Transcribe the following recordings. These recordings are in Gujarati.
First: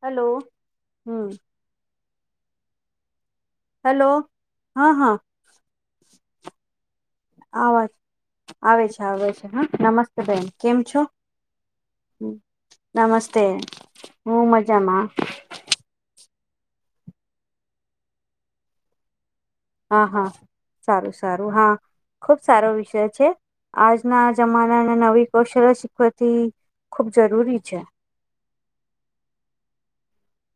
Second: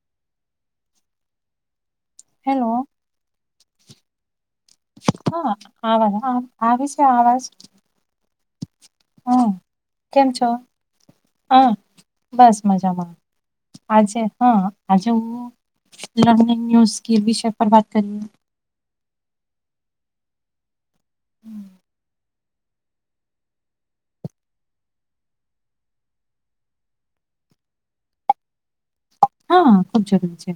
હલો હમ. હેલો. હેલો. હા હા હા [unintelligible] આવે છે આવાજ? આવે છે આવે છે હા નમસ્તે બેન કેમ છો? હા બસ મજામાં નમસ્તે આજે હઅ હું મજામાં આજે હું લર્નિંગ ન્યુઝ કે વિષય પર વાત કરીએ. હા હા સારું સારું હા. ખુબ સારો વિષય છે. આજના જમાનાને નવી કૌશલ્ય શીખવાથી ખુબ જરૂરી છે. હા ખુબ જરૂરી છે.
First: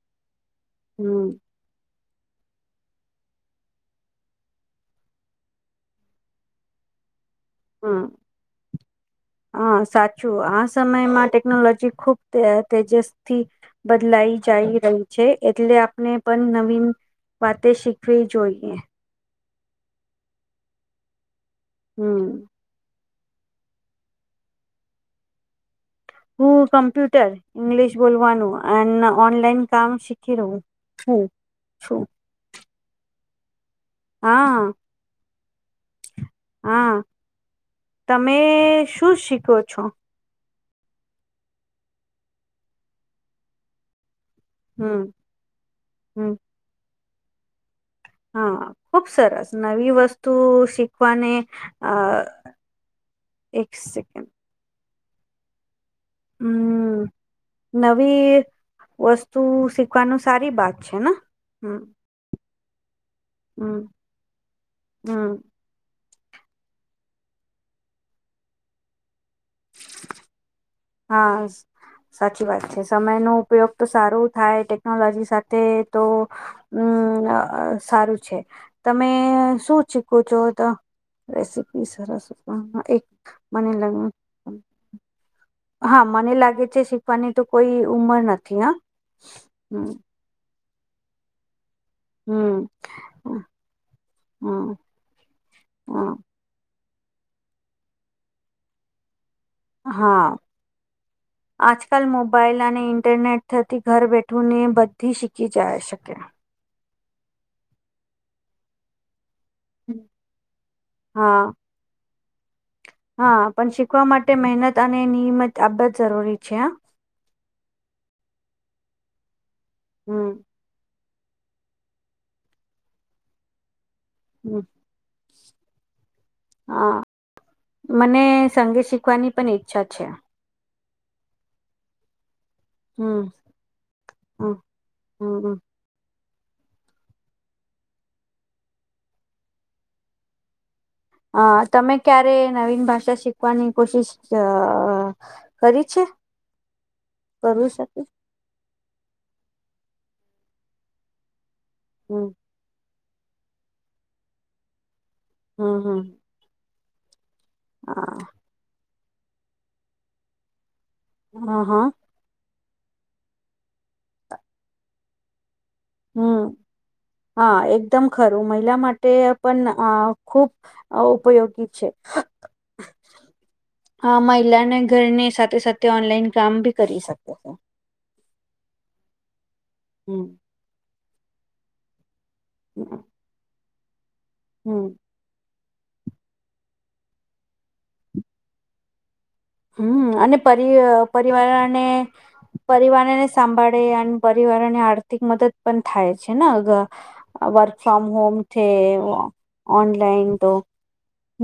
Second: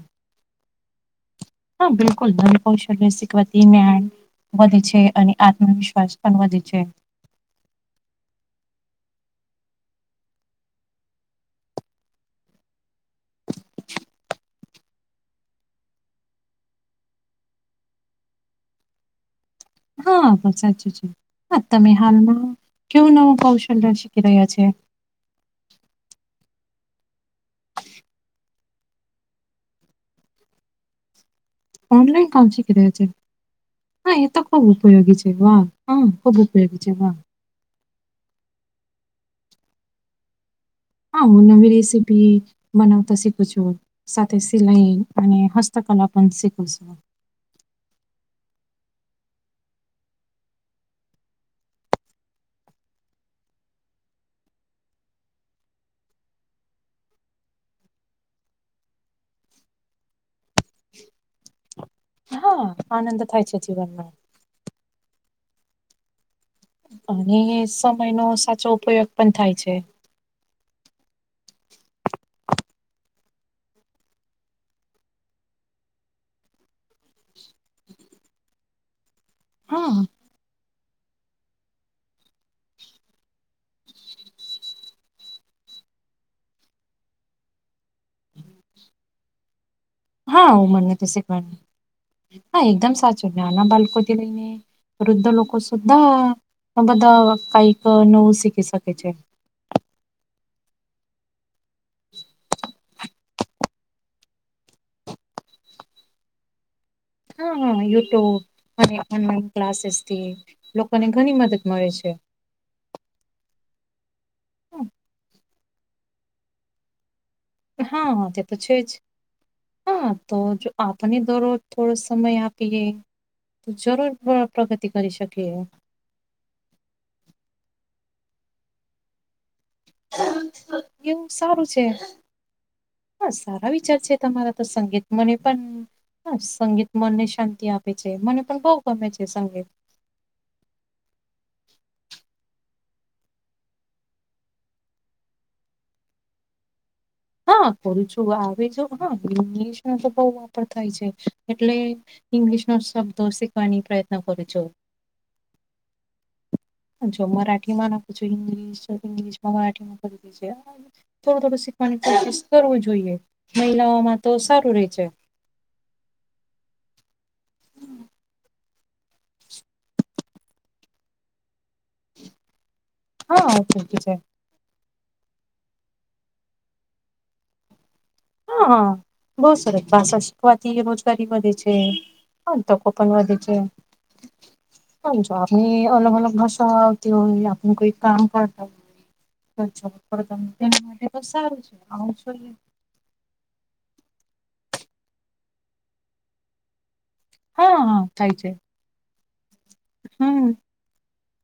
હમ. હા બિલકુલ ધન [unintelligible] વધે છે અને આત્મવિશ્વાસ પણ વધે છે. [inaudible] આ સાચું આ સમયમાં ટેકનોલોજી ખુબ તેજસ્થી બદલાઈ જાઈ રહી છે. એટલે આપણે પણ નવીન વાતે શીખવી જોઈએ. હા બ સાચું છે. અ તમે હમ હાલમાં કેવું નવું કૌશલ્ય શીખી રહ્યા છે. હું કમ્પ્યુટર ઈંગ્લિશ બોલવાનું [unintelligible] ઓનલાઈન કામ શીખી રહું હમ. ઓનલાઈન કામ શીખી રહ્યા છે હા એ તો ખુબ ઉપયોગી છે વાહ હમ્મ ખુબ ઉપયોગી છે હા વાહ તમે શું શીખો છો? હા હું નવી રેસીપી બનાવતા શીખું છું. સાથે સિલાઈ હમ અને હસ્તકલા પણ હમ શીખું છું. હા ખુબ સરસ નવી વસ્તુ શીખવાને અ એક સેકન્ડ હમ્મ. નવી વસ્તુ શીખવાનું સારી બાત છે ને હમ્મ હા આનંદ થાય છે જીવનમાં હમ્મ અને સમય નો સાચો ઉપયોગ પણ થાય છે. હા સાચી વાત છે સમયનો ઉપયોગ તો સારું થાય ટેકનોલોજી સાથે તો હમ્મ સારું છે તમે શું હા, શીખો છો તો રેસીપી સરસ પણ એક મને લાગે હા મને લાગે છે શીખવાની તો કોઈ ઉમર નથી હ હમ્મ હા મને તો શીખવા હા હમ એકદમ સાચું નાના બાળકો થી લઈને હમ વૃદ્ધ લોકો સુધા બધા કઈક નવું શીખી શકે છે. હા આજકાલ મોબાઈલ અને ઇન્ટરનેટ થકી ઘર બેઠું ને બધી શીખી જાય શકે હા હા યુટ્યુબ અને ઓનલાઈન ક્લાસીસ થી લોકોને ઘણી હા મદદ મળે છે. હા પણ શીખવા માટે મહેનત અને નિયમત આ બધું જરૂરી છે હ હા તે તો છે જ હા તો હમ જો આપને દરરોજ થોડો સમય આપીએ તો જરૂર હમ પ્રગત તો કરી શકીએ હા મને સંગીત શીખવાની પણ ઈચ્છા છે. [inaudible] લેકિન સારું છે હા હમ સારા વિચાર છે હમ તમારા તો સંગીત મને હમ પણ હ સંગીત મનને શાંતિ આપે છે મને પણ બહુ ગમે છે સંગીત અ તમે ક્યારે નવીન ભાષા શીખવાની કોશિશ અ કરી છે. હા કરવી શકે કરુ છું આવે જો હા ઇંગ્લિશ નો તો બોવ વાતો થાય છે. એટલે હમ ઇંગ્લિશ નો શબ્દો શીખવાની પ્રયત્ન કરું છું હમ્મ હમ્મ. જો મરાઠી માં નાખું છું ઇંગ્લિશ ઇંગ્લિશ માં મરાઠીમાં કરી છે થોડું હા થોડું હા શીખવાની કોશિશ કરવું જોઈએ મહિલાઓમાં તો સારું રે છે. હમ હા એકદમ ખરું મહિલા માટે પણ આ ખુબ ઉપયોગી છે. હા ઓકે ઓકે છે લેનલાઈન ઘરની સાથે સાથે ઓનલાઈન કામ બી કરી શકે છે હ બહુ સરસ ભાષા હમ શીખવાથી રોજગારી વધે છે. હા તો કુપન વધે છે હમ્મ. છો આપણી અલગ અલગ ભાષાતી હોય આપણું કોઈ કામ કરતા હોય જોબ હમ્મ અને કરતા હોય પરિ તેના માટે તો સારું છે પરિવારને આવું જોઈએ પરિવારને સાંભાળે અને પરિવાર ને આર્થિક મદદ પણ થાય છે ને હવ વર્ક હા હા ફ્રોમ થાય હોમ છે થ ઓનલાઈન હમ તો ન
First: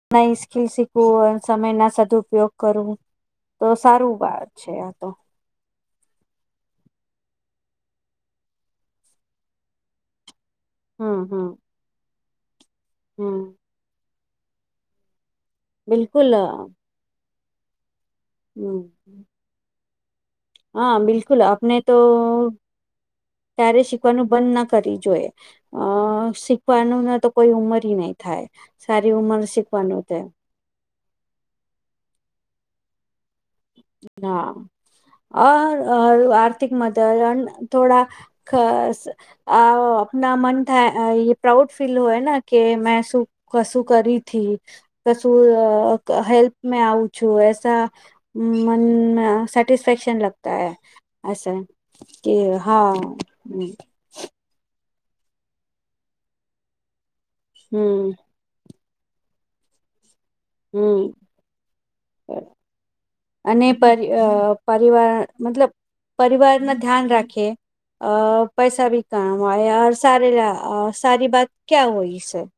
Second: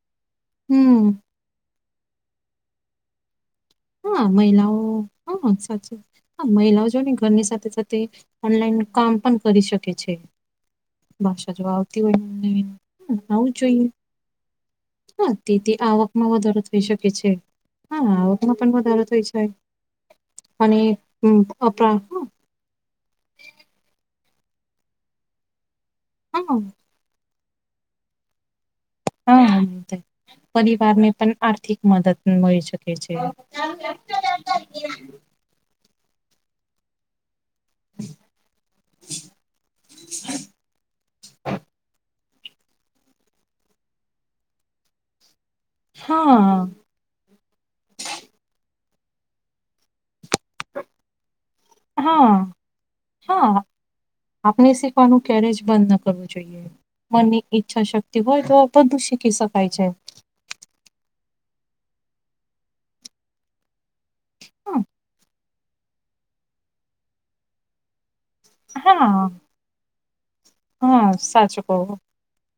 કલ હમ શકું સમય ના સદઉપયોગ કરું હા, મહિલાઓ તો હા સાચી હા મહિલાઓ જો ને ઘરની સાથે સાથે ઓનલાઈન કામ પણ કરી શકે છે. હમ હમ ભાષા જો આવતી હોય ને હમ આવું જોઈએ હા તેથી આવકમાં બિલકુલ વધારો થઈ શકે છે, હા આવક એમાં પણ હમ વધારો થય જાય અને હા બિલકુલ આપને તો અપરા ત્યારે શીખવાનું બંધ ના કર જોઈએ અ હા શીખવાનું તો- - કોઈ ઉંમર નહી, થાય- - હા, પરિવાર ને પણ આર્થિક મદદ મળી શકે છે. હા, અ આર્થિક મદ- - થોડા મન થાય પ્રાઉડ ફીલ હોય- - કે મેં શું કશું કરીથી કશું હેલ્પ હા મેં આવું- - છુંસા, મન સેટિસ્ફેક્શન લગતા હૈ- - કે હા હ- - આપને શીખવાનું ક્યારે જ બંધ ના કરવું જોઈએ મનની ઈચ્છા હમ શક્તિ હોય, તો- - બધું શકી શકાાય છે. હમ. અને પર પરિવાર મતલબ પરિવાર ન ધ્યાન રાખે- - અ પૈસા ભી હા કામવાયા સાર લ સારી બાત સાચું કહો ક્યા હોય- -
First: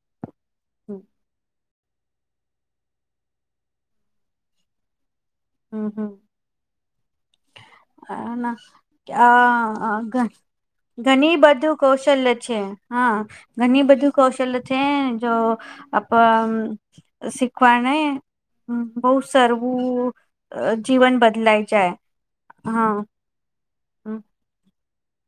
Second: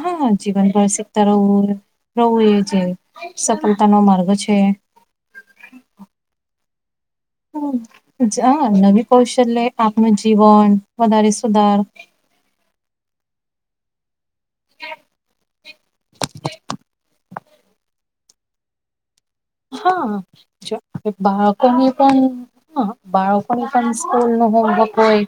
હા હા જીવનભર હમ શીખતા રહવું. રહવું એ છે સફળતા નો માર્ગ છે. હમ હમ. હ ના નવી, કૌશલ્ય આ આપનું જીવન વધારે સુધાર- - ચલે છે. હા ઘણી બધી કૌશલ્ય છે જો આપ- - શીખવા હ બહ સરવું- - બાર ક નિ પણમ હ હા બાર- - કોઈ પણ હમ સ્કૂલ નું હોમવર્ક હોય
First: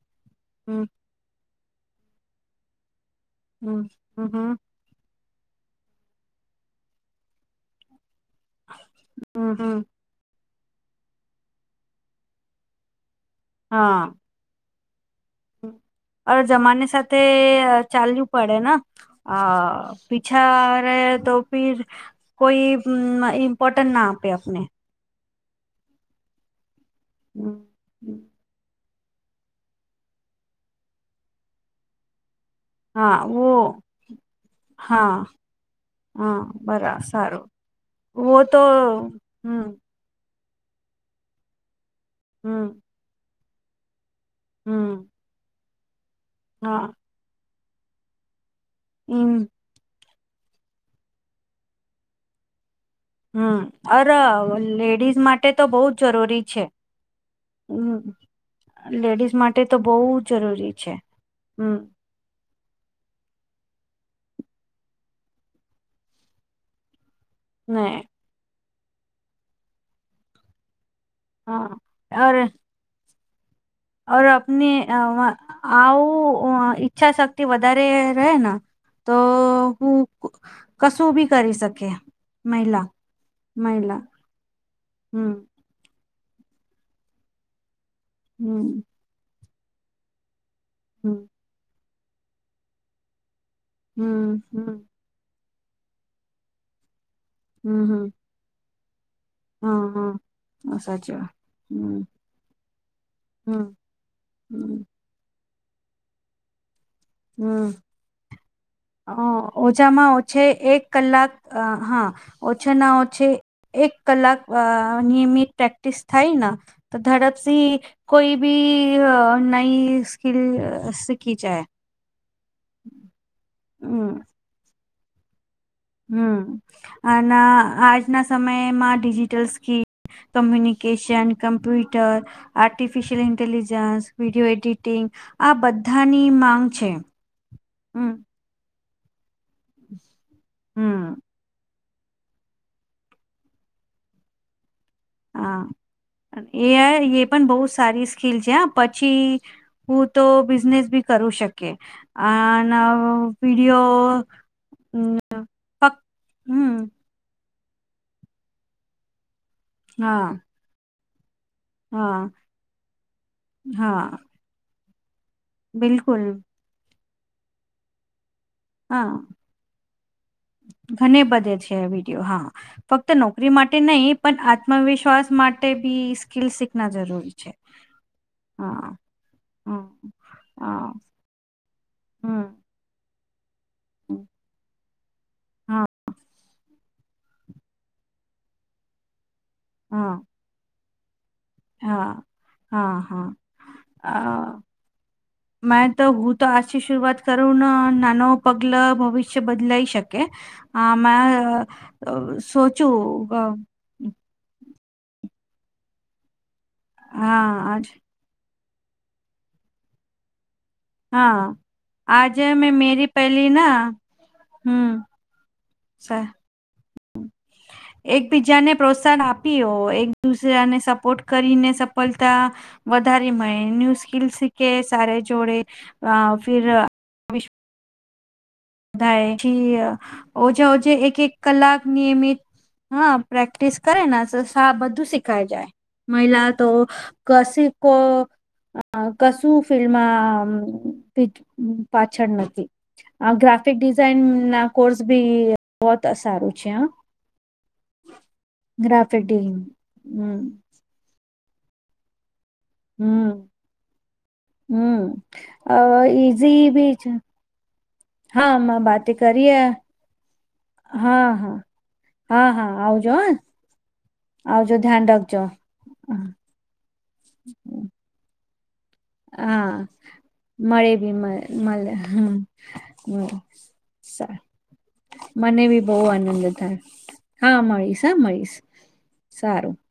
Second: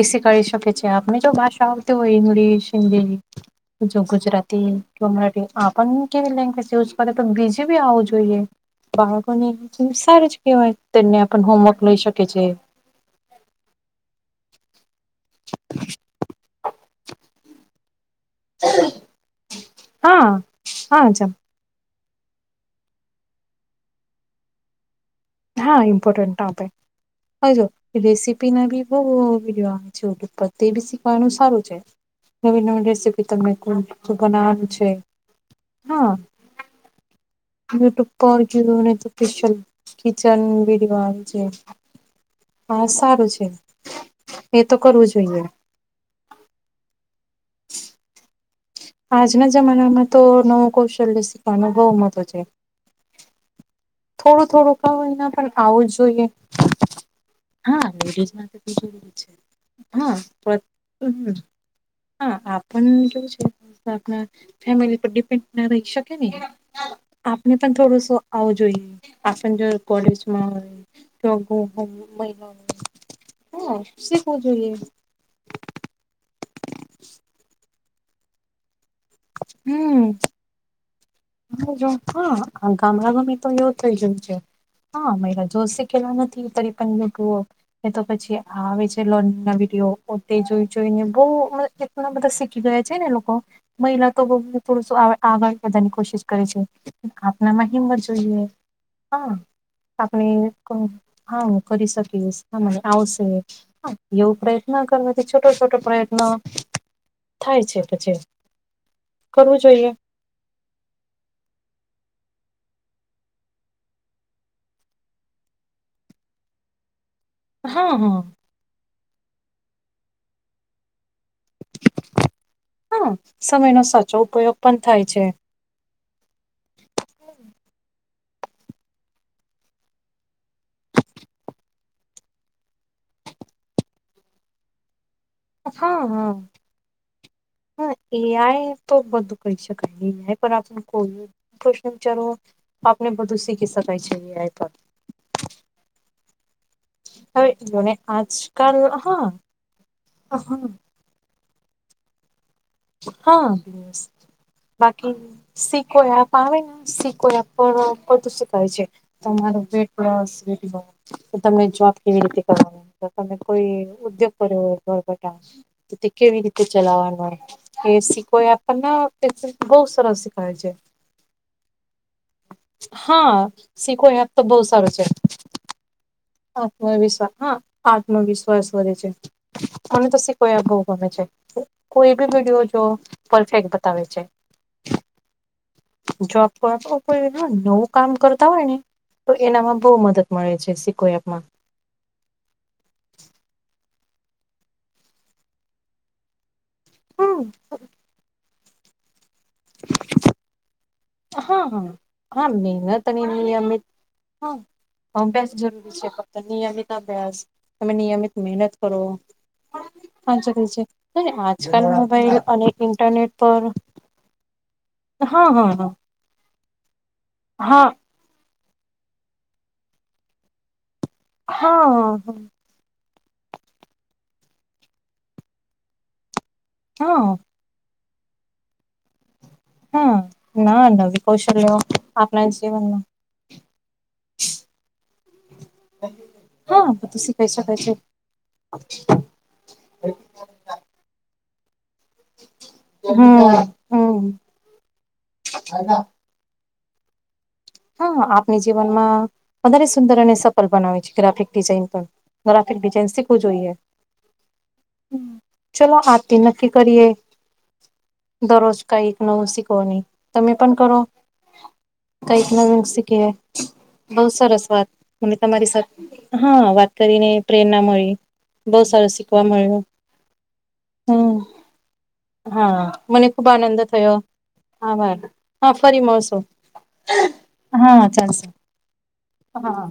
એસી કરી શકે હમ છે આપ- - હમે જો ભાષાઓતી હોય ઇગ્લિશ હિન્દી હમ જો હમ હમ ગુજરાતી- - મરાઠી આપણ કેવી લેંગ્વેજ યુઝ કરે તો બીજી બી આવું જોઈએ. બાળકોને હમ હમ સાર જ કેહેવાય તેમને આપ હોમવર્ક લઈ શકે છે. હા. જમાની સાથે ચાલ્યું- - પડે ના અ હા પીછા રહે હા જ તો- - ફર કોઈ મ્પોર્ટન ના આપે આપને- - હા, ઇમ્પોર્ટન્ટ ટપે હ જો ર- - બી બહ છેપ, બી શીખવાનું સારું છે- - નવી નવી હા રેસીપી વો તને કો બનાવવાનું છે. હા હા બરા સારું યુટ્યુબ કધને તો- હમ - કિચન વિડવા છે હમ હા સારું છે- - એ તો કરવું હમ જોઈએ- - હા. હમ આજના જમાનામાં તો નવું કૌશલ્ય શીખવાનો બો મહત્ત્વ છે. હમ અરે થોડું થોડું કરું લેડીઝ એના માટે પણ તો બહુ આવું જ જોઈએ. જરૂરી છે હમ હાલેજ માટે બ જરૂરી છે લેડીઝ માટે તો બહુ હા. જ જરૂરી છે હમ હા આપણ જો છે- - ફેમિલી પર ડિપેન્ડ ના રહી શકે ને આપને પણ ને થોડુંસો- - આવું જોઈએ આજર કોલેજમાં હોય- - તો હા ગોહમ ઓર મહિલા હા- - ઓર આપની આવું ઈચ્છા શક્તિ વધારે રહે ને- - તો હું કશું બી- - જો હા ગામડા ગમે તો એવું થઈ મહિલા ગયું છે હા હમ મરા જોશ- - કેલા નથીતરી પણ યુટ્યુબ એ તો પછી હમ આવે છે લોન ના વિડીયો- - પો તે જોઈ જોઈને હમ બહ એટણા બધા શીખી ગયા છે ને લોકો મહિલા તો હમ બહુ હમ થોડું આગળ વધાની કોશિશ કરે છે આપનામાં હમ હમ હિંમત જોઈએ હા આપણે હઓ હ સાચી વાત હું કરી હમ શકીશ તમાને આવશે એવું પ્રયત્ન હમ કરવાથી છોટો છોટો પ્રયત્ન થાય હમ્મ છે પછી અ કરવું જોઈએ ઓછામાં ઓછે છે એક કલાક હા ઓછા ના ઓછે એક કલાક નિયમિત પ્રેક્ટિસ થાય ને તો ધડપથી હા હા કોઈ ભી નઈ સ્કિલ સીખી જાય હા સમયનો સાચો ઉપયોગ પણ થાય છે હમ્મ અને આજના સમયમાં digital scheme communication computer artificial intelligence video editing આ હા બધાની હા માંગ છે હમ્મ ન્યા તો બધું કહી શકાય ન્યાય પણ આપ હમ કોઈ ફ્યુચરો આપને બધું શીખી શકાય છે એ આઈ કરી હા એ આઈ એ પણ હવે બહુ જોને સારી સ્કીિલ છે હ આજકાલ હા પછી હું તો હા બિઝનેસ બી કરું શકે અને હા વિડીયો બાકી સીકો ફક્ત એપ આવે ને હમ સી કો એપ પણ બધું શીખાય છે તમારો વેટ હા લોસ તો તમને જોબ હા કેવી રીતે કરવાની તમે કોઈ હા ઉદ્યોગ કર્યો હોય ઘરઘરના તે બિલકુલ કેવી રીતે ચલાવાનુંય સી કો એપ હા પણ તે બહુ સરસ શીખાવે છે ઘને બધે છે વિડીયો હા ફક્ત હા નોકરી માટે સિકો નહીં એપ પણ તો બહુ સારું છે. આત્મવિશ્વાસ માટે તે બીસ આત્મવિશ્વાસ હા આત્મવિશ્વાસ હા વધે છે મને હમ તો કો હા ગમે છે કોઈ બી હમ વિડયો તો પરફેક્ટ બતાવે છે હા જોબ તો કોઈ નવું કામ કરતા હોય ને તો એનામાં બહુ હા મદદ મળે છે શીખો આપમાં હા હા હા અ મે તો હુ તો આજથી શરૂઆત હમ કરું નાનો પગલ ભવિષ્ય બદલાઈ શકે હા મે હા હા હા મહેનત અને સોચું નિયમિત હા અભ્યાસ જરૂરી છે ફક્ત નિયમિત અભ્યાસ હા આજ તમે નિયમિત મહેનત કરો ફોન ચાલે છે હા આજકાલ મોબાઈલ આજે અને મેં મેરી ઇન્ટરનેટ પહેલી પર ના હા હા હ છે હા. એકબીજાને પ્રોત્સાહન આપી એક દુસરાને સપોર્ટ કરીને હા સફળતા હા વધારે મળે ન્યૂ સ્કીલ શીખે સારે જોડે ફિર હા થાય જી હા ઓજા ના ઓજા એક નવી એક કૌશલ્યો કલાક નિયમિત આપણા જીવનમાં હા પ્રેક્ટિસ કરે ને તો સા બધું શીખાઈ જાય મહિલા તો હા બધું શીખાઈ કસી શકાય છે કો આ કશું ફિલ્ડમાં પાછળ નથી આ હમ ગ્રાફ કસ ડિઝાઇન હમ ના કોર્સ ભી બહું સારું છે હ હા આપણી ગ્રાફિક જીવનમાં ડિઝાઇન વધારે સુંદર અને હમ સફળ બનાવે છે ગ્રાફિક ડિઝાઇન પણ ગ્રાફિક ડીઝાઇન શીખવું જોઈએ. હમ્મ અ ચલો આજથી નક્કી ઈઝી બી કરીએ છે. હા દરરોજ માં કઈ બાતે નવું કરીએ શીખવાની તમે પણ કરો. હા હા કઈક હા હા નવું આવજો હ શીખીએ બહુ સરસ આવજો વાત ધ્યાન તમે રાખજો તમારી સાથે. હા વાત કરીને પ્રેરણા મળી બહુ સરસ શીખવા હા. મળ્યું મળે ભી હમ મળે હમ હા મને ખુબ આનંદ થયો હ આભાર મને હા બી બહુ ફરી મળશો આનંદ થાય. હા મળીશ હા મળીશ સારું. હા